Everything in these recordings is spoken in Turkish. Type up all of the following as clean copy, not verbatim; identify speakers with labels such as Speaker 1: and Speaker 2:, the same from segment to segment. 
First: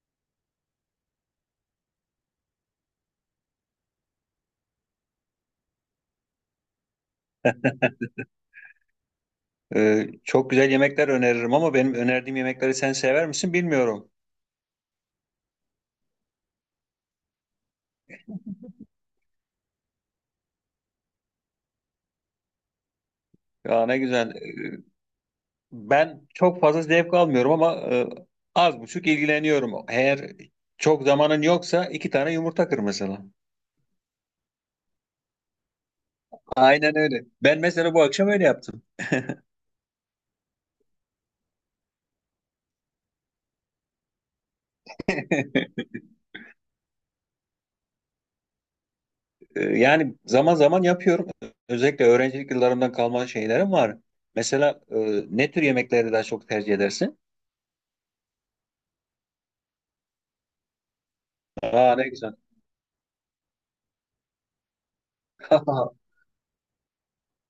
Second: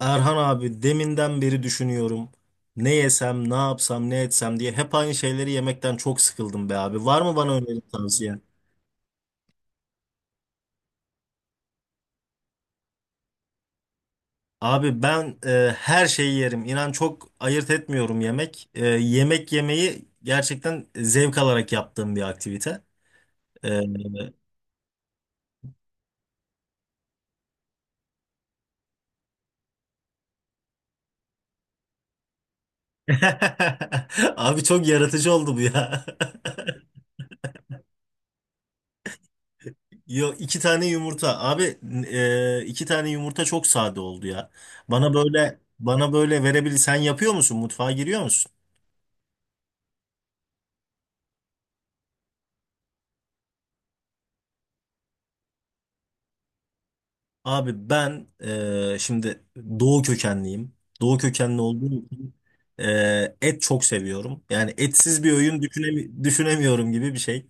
Speaker 1: Erhan abi deminden beri düşünüyorum. Ne yesem, ne yapsam, ne etsem diye hep aynı şeyleri yemekten çok sıkıldım be abi. Var mı bana öneri tavsiyen?
Speaker 2: Çok güzel yemekler öneririm ama benim önerdiğim yemekleri sen sever misin bilmiyorum.
Speaker 1: Abi ben her şeyi yerim. İnan çok ayırt etmiyorum yemek. Yemek yemeyi gerçekten zevk alarak yaptığım bir aktivite. E,
Speaker 2: Ya ne güzel. Ben çok fazla zevk almıyorum ama az buçuk ilgileniyorum. Eğer çok zamanın yoksa iki tane yumurta kır mesela.
Speaker 1: Abi çok yaratıcı oldu bu ya.
Speaker 2: Aynen öyle. Ben mesela bu akşam öyle yaptım.
Speaker 1: Yo iki tane yumurta. Abi iki tane yumurta çok sade oldu ya. Bana böyle bana böyle verebilir. Sen yapıyor musun? Mutfağa giriyor musun?
Speaker 2: Yani zaman zaman yapıyorum. Özellikle öğrencilik yıllarımdan kalma şeylerim var. Mesela ne tür yemekleri daha çok tercih edersin?
Speaker 1: Abi ben şimdi doğu kökenliyim. Doğu kökenli
Speaker 2: Aa
Speaker 1: olduğum
Speaker 2: ne
Speaker 1: için
Speaker 2: güzel.
Speaker 1: et çok seviyorum. Yani etsiz bir öğün düşünemiyorum gibi bir şey.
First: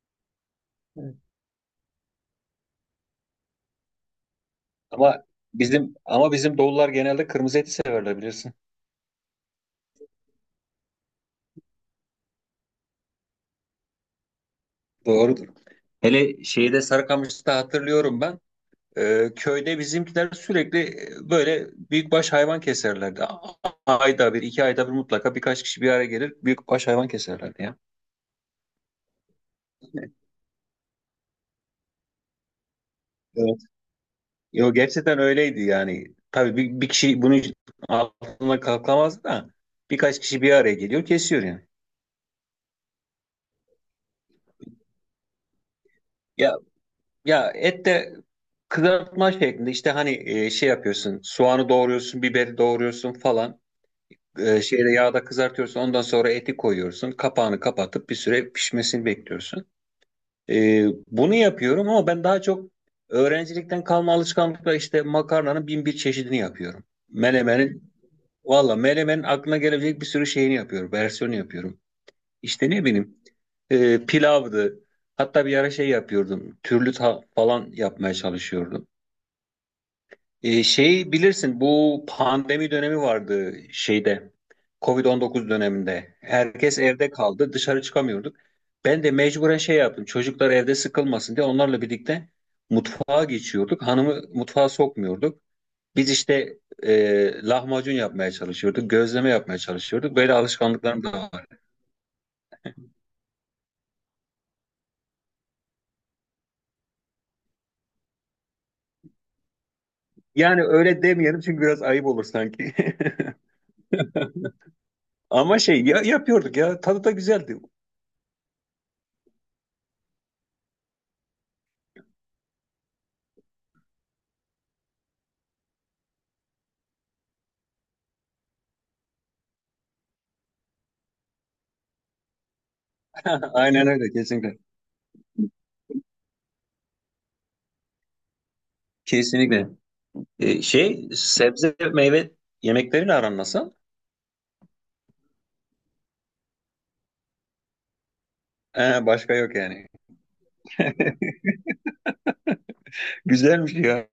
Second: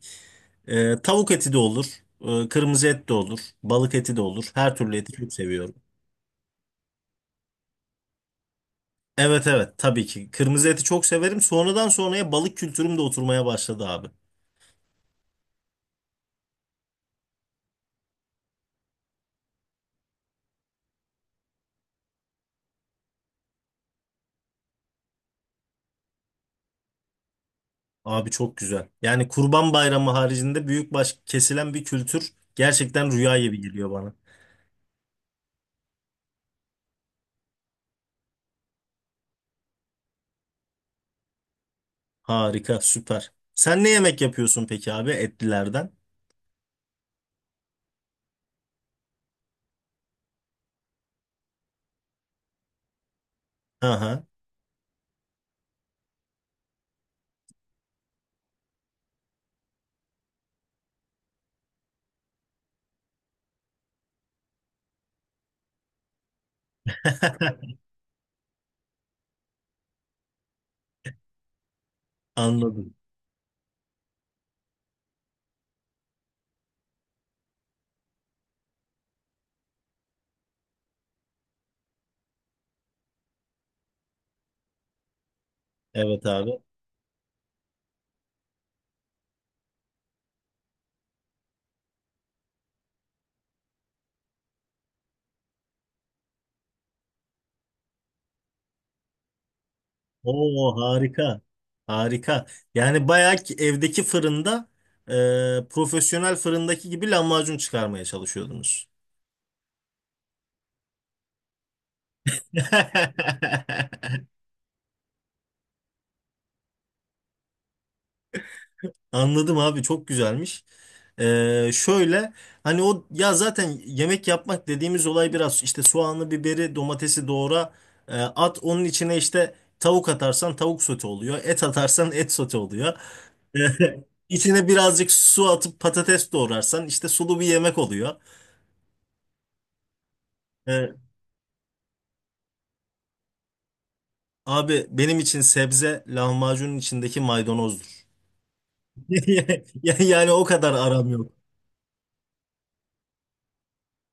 Speaker 1: E, tavuk eti de olur. Kırmızı et de olur. Balık eti de olur. Her türlü eti
Speaker 2: Ama
Speaker 1: çok seviyorum.
Speaker 2: ama bizim doğullar genelde kırmızı eti severler bilirsin.
Speaker 1: Evet, evet, tabii ki. Kırmızı eti çok severim. Sonradan sonraya balık kültürüm de oturmaya başladı abi.
Speaker 2: Doğrudur. Hele şeyde Sarıkamış'ta hatırlıyorum ben. Köyde bizimkiler sürekli böyle büyükbaş hayvan keserlerdi. Ayda bir, iki ayda bir mutlaka birkaç kişi bir araya gelir büyükbaş hayvan keserlerdi ya.
Speaker 1: Abi çok güzel. Yani Kurban Bayramı haricinde büyük baş kesilen bir kültür gerçekten rüya
Speaker 2: Evet.
Speaker 1: gibi geliyor bana.
Speaker 2: Yo, gerçekten öyleydi yani. Tabii bir kişi bunun altına kalkamazdı da birkaç kişi bir araya geliyor kesiyor yani.
Speaker 1: Harika, süper. Sen ne yemek yapıyorsun peki abi etlilerden?
Speaker 2: Ya Ya et de kızartma şeklinde işte hani şey yapıyorsun, soğanı doğruyorsun, biberi doğruyorsun falan.
Speaker 1: Aha,
Speaker 2: Şeyde yağda kızartıyorsun, ondan sonra eti koyuyorsun, kapağını kapatıp bir süre pişmesini bekliyorsun. Bunu yapıyorum ama ben daha çok öğrencilikten kalma alışkanlıkla işte makarnanın bin bir çeşidini yapıyorum. Menemenin, valla menemenin aklına gelebilecek bir sürü şeyini yapıyorum, versiyonu yapıyorum. İşte ne
Speaker 1: anladım.
Speaker 2: bileyim pilavdı, hatta bir ara şey yapıyordum, falan yapmaya çalışıyordum. Şey, bilirsin bu pandemi dönemi vardı, şeyde Covid-19 döneminde.
Speaker 1: Evet abi.
Speaker 2: Herkes evde kaldı, dışarı çıkamıyorduk. Ben de mecburen şey yaptım, çocuklar evde sıkılmasın diye onlarla birlikte mutfağa geçiyorduk. Hanımı mutfağa sokmuyorduk. Biz işte lahmacun yapmaya çalışıyorduk, gözleme yapmaya çalışıyorduk. Böyle
Speaker 1: Oo,
Speaker 2: alışkanlıklarım da
Speaker 1: harika.
Speaker 2: var.
Speaker 1: Harika. Yani bayağı ki evdeki fırında profesyonel fırındaki gibi lahmacun çıkarmaya çalışıyordunuz.
Speaker 2: Yani öyle demeyelim çünkü biraz ayıp olur sanki. Ama şey ya, yapıyorduk ya, tadı da güzeldi.
Speaker 1: Anladım abi çok güzelmiş. Şöyle hani o ya zaten yemek yapmak dediğimiz olay biraz işte soğanlı biberi, domatesi doğra at onun içine işte tavuk atarsan tavuk sote oluyor. Et atarsan et sote oluyor.
Speaker 2: Aynen öyle, kesinlikle.
Speaker 1: İçine birazcık su atıp patates doğrarsan işte sulu bir yemek oluyor.
Speaker 2: Kesinlikle.
Speaker 1: Ee,
Speaker 2: Şey, sebze meyve yemeklerin aran nasıl?
Speaker 1: abi benim için sebze lahmacunun içindeki maydanozdur.
Speaker 2: Başka yok yani.
Speaker 1: Yani o kadar aram yok.
Speaker 2: Güzelmiş ya.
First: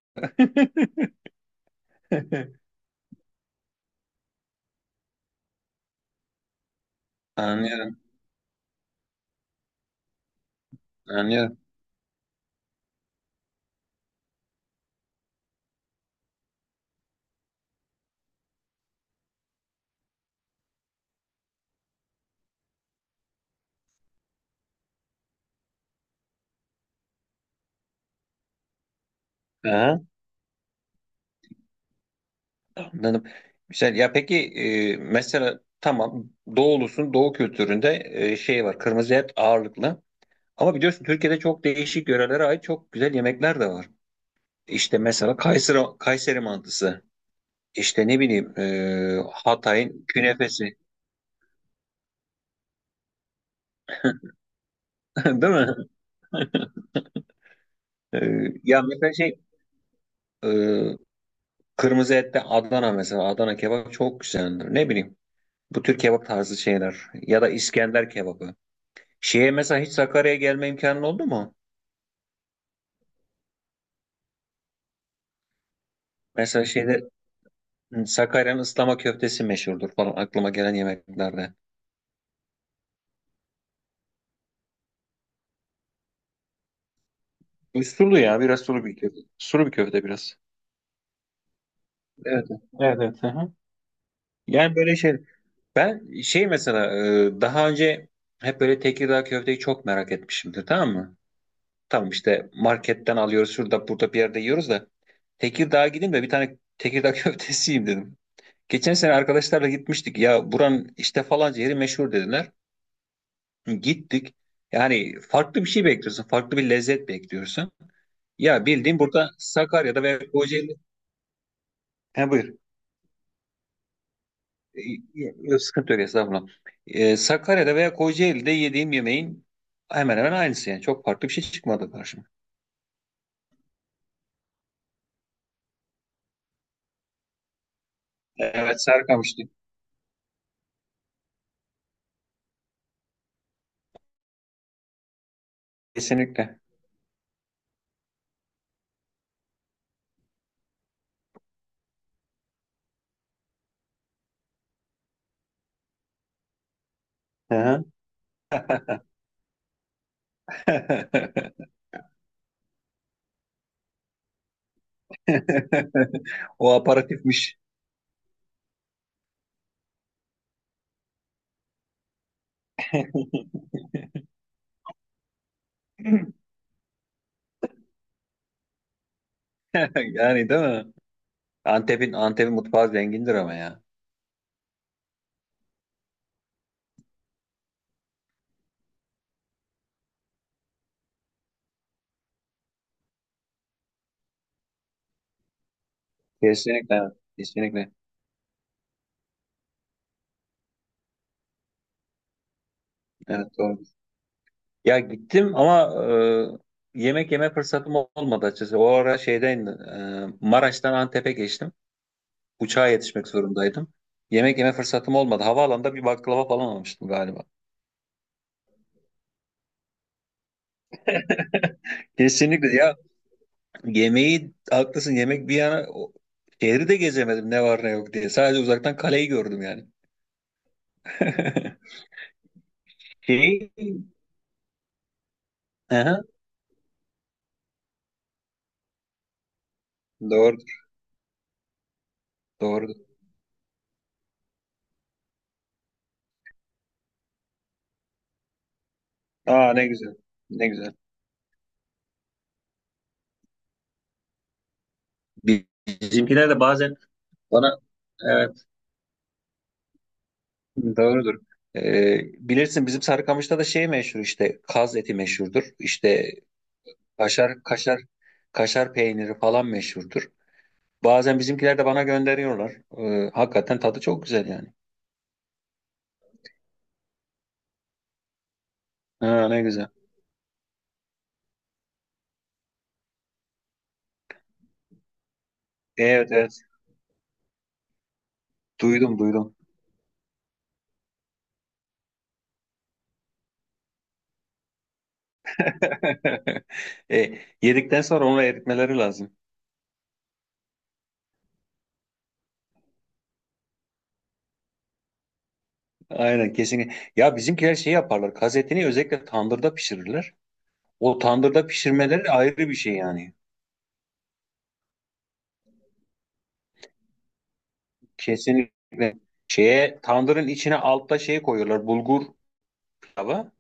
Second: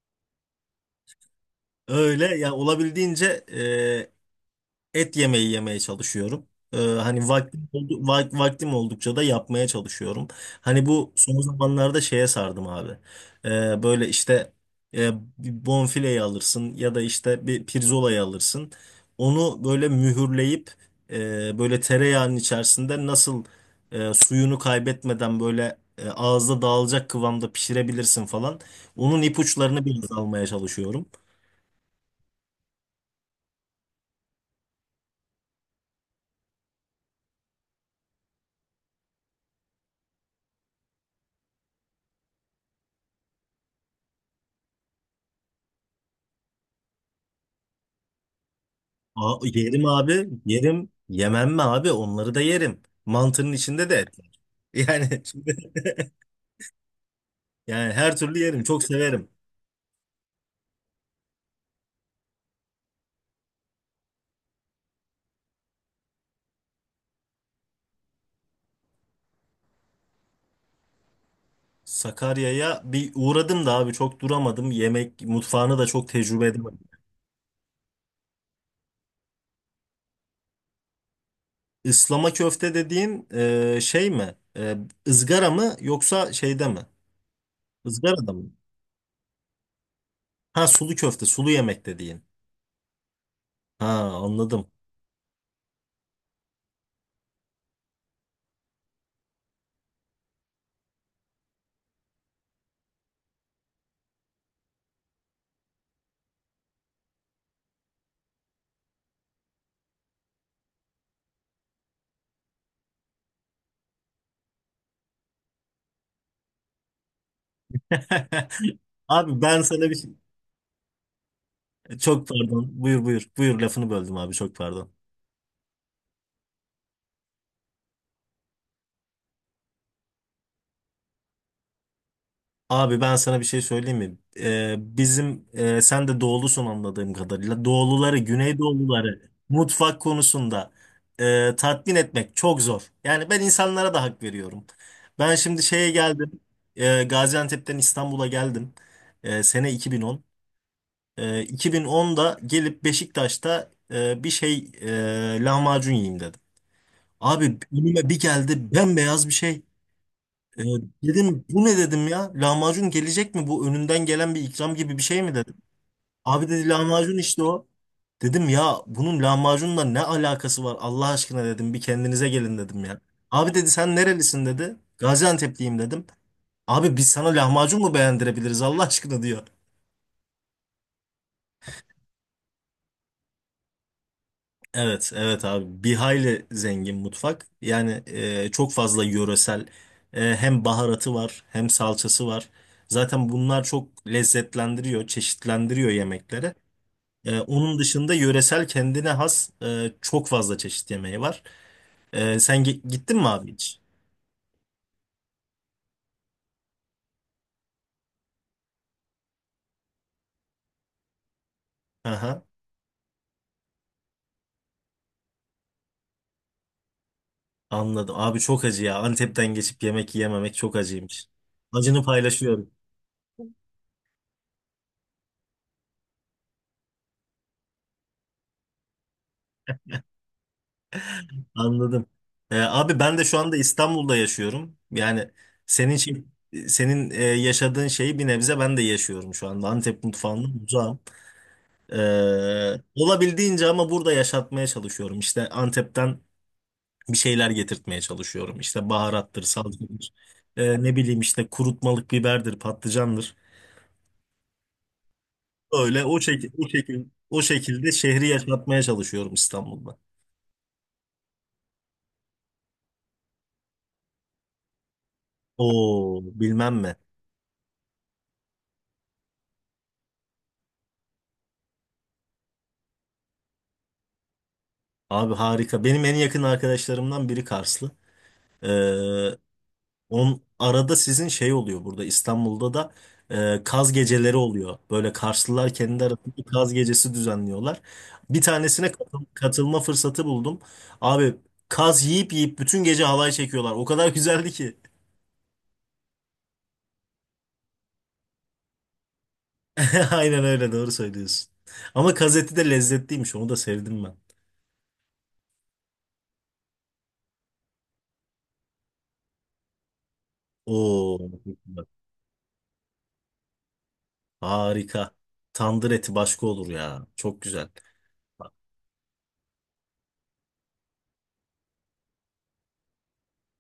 Speaker 1: Öyle ya olabildiğince e, et yemeği yemeye çalışıyorum. Hani
Speaker 2: Anlıyorum,
Speaker 1: vaktim oldukça da yapmaya çalışıyorum. Hani bu son
Speaker 2: anlıyorum.
Speaker 1: zamanlarda şeye sardım abi. Böyle işte e, bir bonfileyi alırsın ya da işte bir pirzolayı alırsın. Onu böyle mühürleyip böyle tereyağının içerisinde nasıl suyunu kaybetmeden böyle ağızda dağılacak kıvamda pişirebilirsin falan. Onun ipuçlarını
Speaker 2: Aha,
Speaker 1: biraz almaya çalışıyorum.
Speaker 2: anladım. Güzel. Ya peki mesela tamam, doğulusun, doğu kültüründe şey var, kırmızı et ağırlıklı. Ama biliyorsun Türkiye'de çok değişik yörelere ait çok güzel yemekler de var. İşte mesela Kayseri, mantısı. İşte ne bileyim
Speaker 1: Aa, yerim
Speaker 2: Hatay'ın
Speaker 1: abi.
Speaker 2: künefesi.
Speaker 1: Yerim. Yemem mi abi? Onları da yerim. Mantının içinde de et var. Yani
Speaker 2: Değil mi?
Speaker 1: şimdi, yani her
Speaker 2: E,
Speaker 1: türlü yerim.
Speaker 2: Ya
Speaker 1: Çok
Speaker 2: mesela
Speaker 1: severim.
Speaker 2: şey, e, kırmızı ette Adana mesela. Adana kebap çok güzeldir. Ne bileyim. Bu tür kebap tarzı şeyler. Ya da İskender kebabı. Şeye mesela hiç Sakarya'ya gelme imkanın oldu mu?
Speaker 1: Sakarya'ya bir uğradım da abi çok duramadım. Yemek mutfağını da çok tecrübe
Speaker 2: Mesela
Speaker 1: edemedim.
Speaker 2: şeyde, hı, Sakarya'nın ıslama köftesi meşhurdur falan, aklıma gelen yemeklerde.
Speaker 1: Islama köfte dediğin şey mi? E, ızgara mı yoksa şeyde mi?
Speaker 2: Bu sulu
Speaker 1: Izgarada
Speaker 2: ya,
Speaker 1: mı?
Speaker 2: biraz sulu bir köfte. Sulu bir köfte biraz.
Speaker 1: Ha, sulu köfte, sulu yemek dediğin.
Speaker 2: Evet. Evet, evet. Hı hı.
Speaker 1: Ha, anladım.
Speaker 2: Yani böyle şey. Ben şey mesela daha önce hep böyle Tekirdağ köfteyi çok merak etmişimdir, tamam mı? Tamam işte marketten alıyoruz, şurada burada bir yerde yiyoruz da Tekirdağ'a gideyim de bir tane Tekirdağ köftesi yiyeyim dedim. Geçen sene arkadaşlarla gitmiştik. Ya buranın işte falanca yeri meşhur dediler. Gittik. Yani farklı bir şey bekliyorsun. Farklı bir lezzet bekliyorsun. Ya bildiğin burada
Speaker 1: Abi ben sana bir
Speaker 2: Sakarya'da
Speaker 1: şey...
Speaker 2: veya Kocaeli. He
Speaker 1: Çok
Speaker 2: buyur.
Speaker 1: pardon. Buyur, buyur. Buyur lafını böldüm abi çok
Speaker 2: E,
Speaker 1: pardon.
Speaker 2: e, Yok, sıkıntı yok, estağfurullah. Sakarya'da veya Kocaeli'de yediğim yemeğin hemen hemen aynısı yani. Çok farklı bir şey çıkmadı karşıma.
Speaker 1: Abi ben sana bir şey söyleyeyim mi? Bizim sen de doğulusun anladığım kadarıyla. Doğuluları,
Speaker 2: Evet,
Speaker 1: Güneydoğuluları
Speaker 2: Sarıkamış'tı.
Speaker 1: mutfak konusunda tatmin etmek çok zor. Yani ben insanlara da hak veriyorum. Ben şimdi şeye geldim.
Speaker 2: Kesinlikle.
Speaker 1: Gaziantep'ten İstanbul'a geldim. Sene 2010. 2010'da gelip Beşiktaş'ta bir şey lahmacun yiyeyim dedim. Abi
Speaker 2: Hı hı.
Speaker 1: önüme bir geldi bembeyaz bir şey. Ee, dedim bu ne dedim ya? Lahmacun gelecek mi? Bu önünden gelen bir ikram gibi bir şey mi dedim. Abi dedi
Speaker 2: O
Speaker 1: lahmacun işte
Speaker 2: aparatifmiş.
Speaker 1: o. Dedim ya bunun lahmacunla ne alakası var Allah aşkına dedim. Bir kendinize gelin dedim ya. Abi dedi sen nerelisin dedi. Gaziantep'liyim dedim. Abi biz sana lahmacun mu beğendirebiliriz Allah aşkına diyor.
Speaker 2: Yani değil mi? Antep'in mutfağı zengindir ama ya.
Speaker 1: Evet, evet abi. Bir hayli zengin mutfak. Yani çok fazla yöresel hem baharatı var hem salçası var. Zaten bunlar çok lezzetlendiriyor, çeşitlendiriyor yemekleri.
Speaker 2: Kesinlikle evet.
Speaker 1: Onun
Speaker 2: Kesinlikle.
Speaker 1: dışında yöresel kendine has çok fazla çeşit yemeği var. Sen gittin mi
Speaker 2: Evet
Speaker 1: abi hiç?
Speaker 2: doğru. Ya gittim ama yemek yeme fırsatım olmadı açıkçası. O ara şeyden Maraş'tan Antep'e geçtim.
Speaker 1: Aha.
Speaker 2: Uçağa yetişmek zorundaydım. Yemek yeme fırsatım olmadı. Havaalanında bir baklava falan almıştım galiba.
Speaker 1: Anladım. Abi çok acı ya. Antep'ten geçip yemek yiyememek çok acıymış. Acını paylaşıyorum.
Speaker 2: Kesinlikle. Ya, yemeği haklısın, yemek bir yana, şehri de gezemedim ne var ne yok diye. Sadece uzaktan kaleyi gördüm yani.
Speaker 1: Anladım. Abi ben de şu anda
Speaker 2: Şey,
Speaker 1: İstanbul'da yaşıyorum. Yani senin
Speaker 2: aha,
Speaker 1: şey- senin yaşadığın şeyi bir nebze ben de yaşıyorum şu anda. Antep mutfağından
Speaker 2: doğru,
Speaker 1: uzağım. Ee,
Speaker 2: doğru.
Speaker 1: olabildiğince ama burada yaşatmaya çalışıyorum. İşte Antep'ten bir şeyler getirtmeye çalışıyorum. İşte baharattır,
Speaker 2: Aa ne
Speaker 1: salçadır,
Speaker 2: güzel, ne güzel.
Speaker 1: ne bileyim işte kurutmalık biberdir, patlıcandır.
Speaker 2: Bi-
Speaker 1: Öyle
Speaker 2: Bizimkiler de bazen
Speaker 1: o
Speaker 2: bana,
Speaker 1: şekilde şehri
Speaker 2: evet,
Speaker 1: yaşatmaya çalışıyorum İstanbul'da.
Speaker 2: doğrudur. Ee, Bilirsin bizim Sarıkamış'ta da şey meşhur işte, kaz eti meşhurdur.
Speaker 1: Oo,
Speaker 2: İşte
Speaker 1: bilmem mi.
Speaker 2: kaşar, kaşar, kaşar peyniri falan meşhurdur. Bazen bizimkiler de bana gönderiyorlar. Hakikaten tadı çok güzel yani.
Speaker 1: Abi harika. Benim en yakın arkadaşlarımdan biri Karslı. Ee,
Speaker 2: Ha, ne güzel.
Speaker 1: on arada sizin şey oluyor burada İstanbul'da da kaz geceleri oluyor. Böyle Karslılar kendi
Speaker 2: Evet,
Speaker 1: arasında
Speaker 2: evet.
Speaker 1: kaz gecesi düzenliyorlar. Bir tanesine
Speaker 2: Duydum, duydum.
Speaker 1: katılma fırsatı buldum. Abi kaz yiyip yiyip bütün gece halay çekiyorlar. O kadar güzeldi ki.
Speaker 2: E, yedikten sonra onu eritmeleri lazım.
Speaker 1: Aynen öyle doğru söylüyorsun. Ama kaz eti de lezzetliymiş onu da sevdim ben.
Speaker 2: Aynen, kesinlikle. Ya bizimkiler şey yaparlar. Kazetini özellikle tandırda pişirirler.
Speaker 1: Oo,
Speaker 2: O tandırda pişirmeleri ayrı bir şey yani.
Speaker 1: harika. Tandır eti başka olur ya. Çok güzel.
Speaker 2: Kesinlikle. Şeye tandırın içine altta şey koyuyorlar. Bulgur pilava.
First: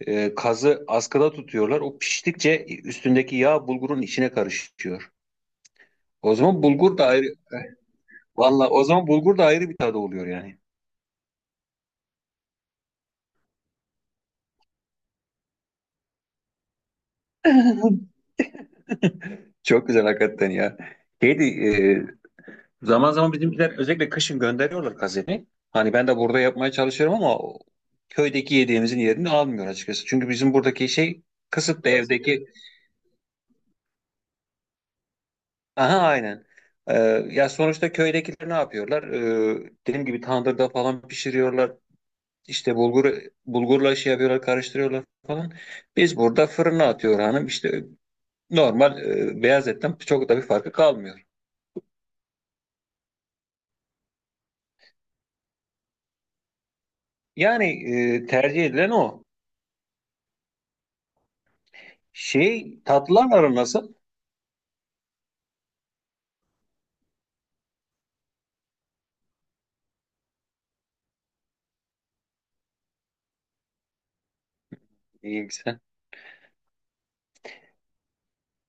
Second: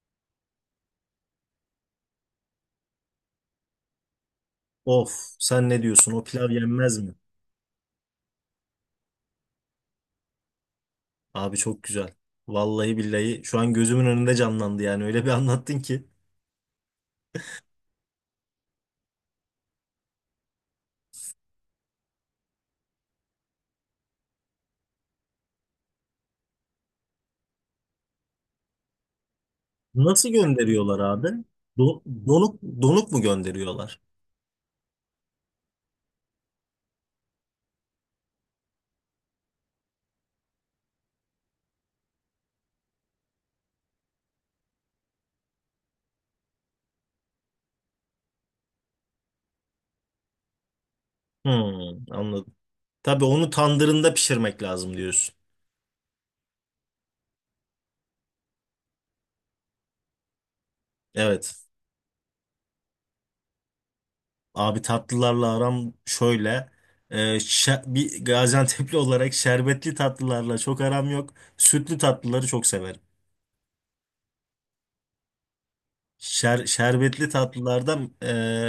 Speaker 2: Kazı askıda tutuyorlar. O piştikçe üstündeki yağ bulgurun içine
Speaker 1: Of,
Speaker 2: karışıyor.
Speaker 1: sen ne diyorsun? O
Speaker 2: O
Speaker 1: pilav
Speaker 2: zaman
Speaker 1: yenmez
Speaker 2: bulgur da
Speaker 1: mi?
Speaker 2: ayrı. Valla o zaman bulgur da ayrı bir tadı oluyor yani.
Speaker 1: Abi çok güzel. Vallahi billahi şu an gözümün önünde canlandı yani öyle bir anlattın ki.
Speaker 2: Çok güzel hakikaten ya. Şeydi, e, Zaman zaman bizimkiler özellikle kışın gönderiyorlar kazeni. Hani ben de burada yapmaya çalışıyorum ama o köydeki yediğimizin yerini almıyor açıkçası. Çünkü
Speaker 1: Nasıl
Speaker 2: bizim buradaki
Speaker 1: gönderiyorlar
Speaker 2: şey
Speaker 1: abi?
Speaker 2: kısıtlı
Speaker 1: Do-
Speaker 2: biraz, evdeki.
Speaker 1: donuk donuk mu gönderiyorlar?
Speaker 2: Aha aynen. Ee, Ya sonuçta köydekiler ne yapıyorlar? Dediğim gibi tandırda falan pişiriyorlar. İşte bulgurla şey yapıyorlar, karıştırıyorlar falan. Biz burada fırına atıyor hanım. İşte normal beyaz etten çok da bir farkı kalmıyor.
Speaker 1: Hmm, anladım. Tabii onu tandırında pişirmek lazım diyorsun.
Speaker 2: Yani tercih edilen o.
Speaker 1: Evet.
Speaker 2: Şey, tatlılar aran nasıl?
Speaker 1: Abi tatlılarla aram şöyle. Bir Gaziantep'li olarak şerbetli tatlılarla çok aram yok. Sütlü tatlıları çok severim.
Speaker 2: İyi, güzel.
Speaker 1: Şerbetli tatlılardan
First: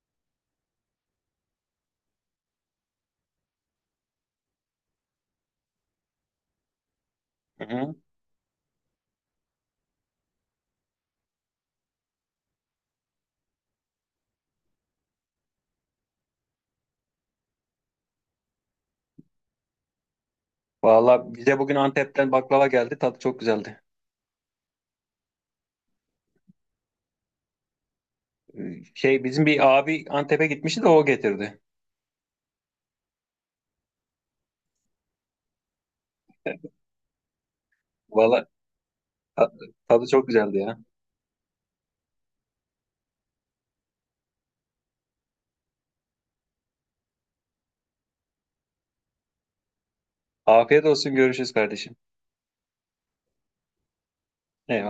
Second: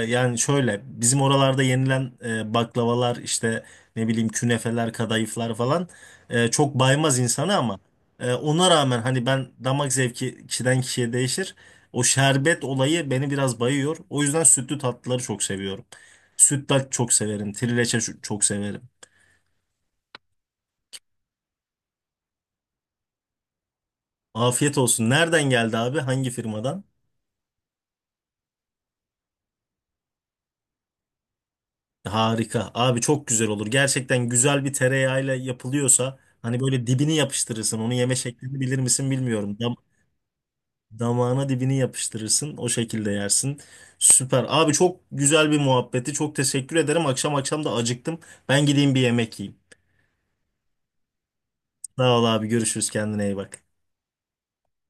Speaker 1: yani şöyle bizim oralarda yenilen baklavalar işte ne bileyim künefeler kadayıflar falan çok baymaz insanı
Speaker 2: Hı
Speaker 1: ama
Speaker 2: hı.
Speaker 1: ona rağmen hani ben damak zevki kişiden kişiye değişir. O şerbet olayı beni biraz bayıyor. O yüzden sütlü tatlıları çok seviyorum. Sütlaç çok severim. Trileçe çok severim.
Speaker 2: Valla bize bugün Antep'ten baklava geldi. Tadı çok güzeldi.
Speaker 1: Afiyet olsun. Nereden geldi abi? Hangi firmadan?
Speaker 2: Şey, bizim bir abi Antep'e gitmişti de o getirdi.
Speaker 1: Harika. Abi çok güzel olur. Gerçekten güzel bir tereyağıyla yapılıyorsa hani böyle dibini yapıştırırsın. Onu yeme
Speaker 2: Valla
Speaker 1: şeklini bilir misin
Speaker 2: ta-
Speaker 1: bilmiyorum. Dam
Speaker 2: tadı çok güzeldi ya.
Speaker 1: damağına dibini yapıştırırsın. O şekilde yersin. Süper. Abi çok güzel bir muhabbeti. Çok teşekkür ederim. Akşam akşam da acıktım. Ben gideyim bir yemek yiyeyim.
Speaker 2: Afiyet olsun, görüşürüz kardeşim.
Speaker 1: Sağ ol abi. Görüşürüz. Kendine iyi bak.
Speaker 2: Eyvallah.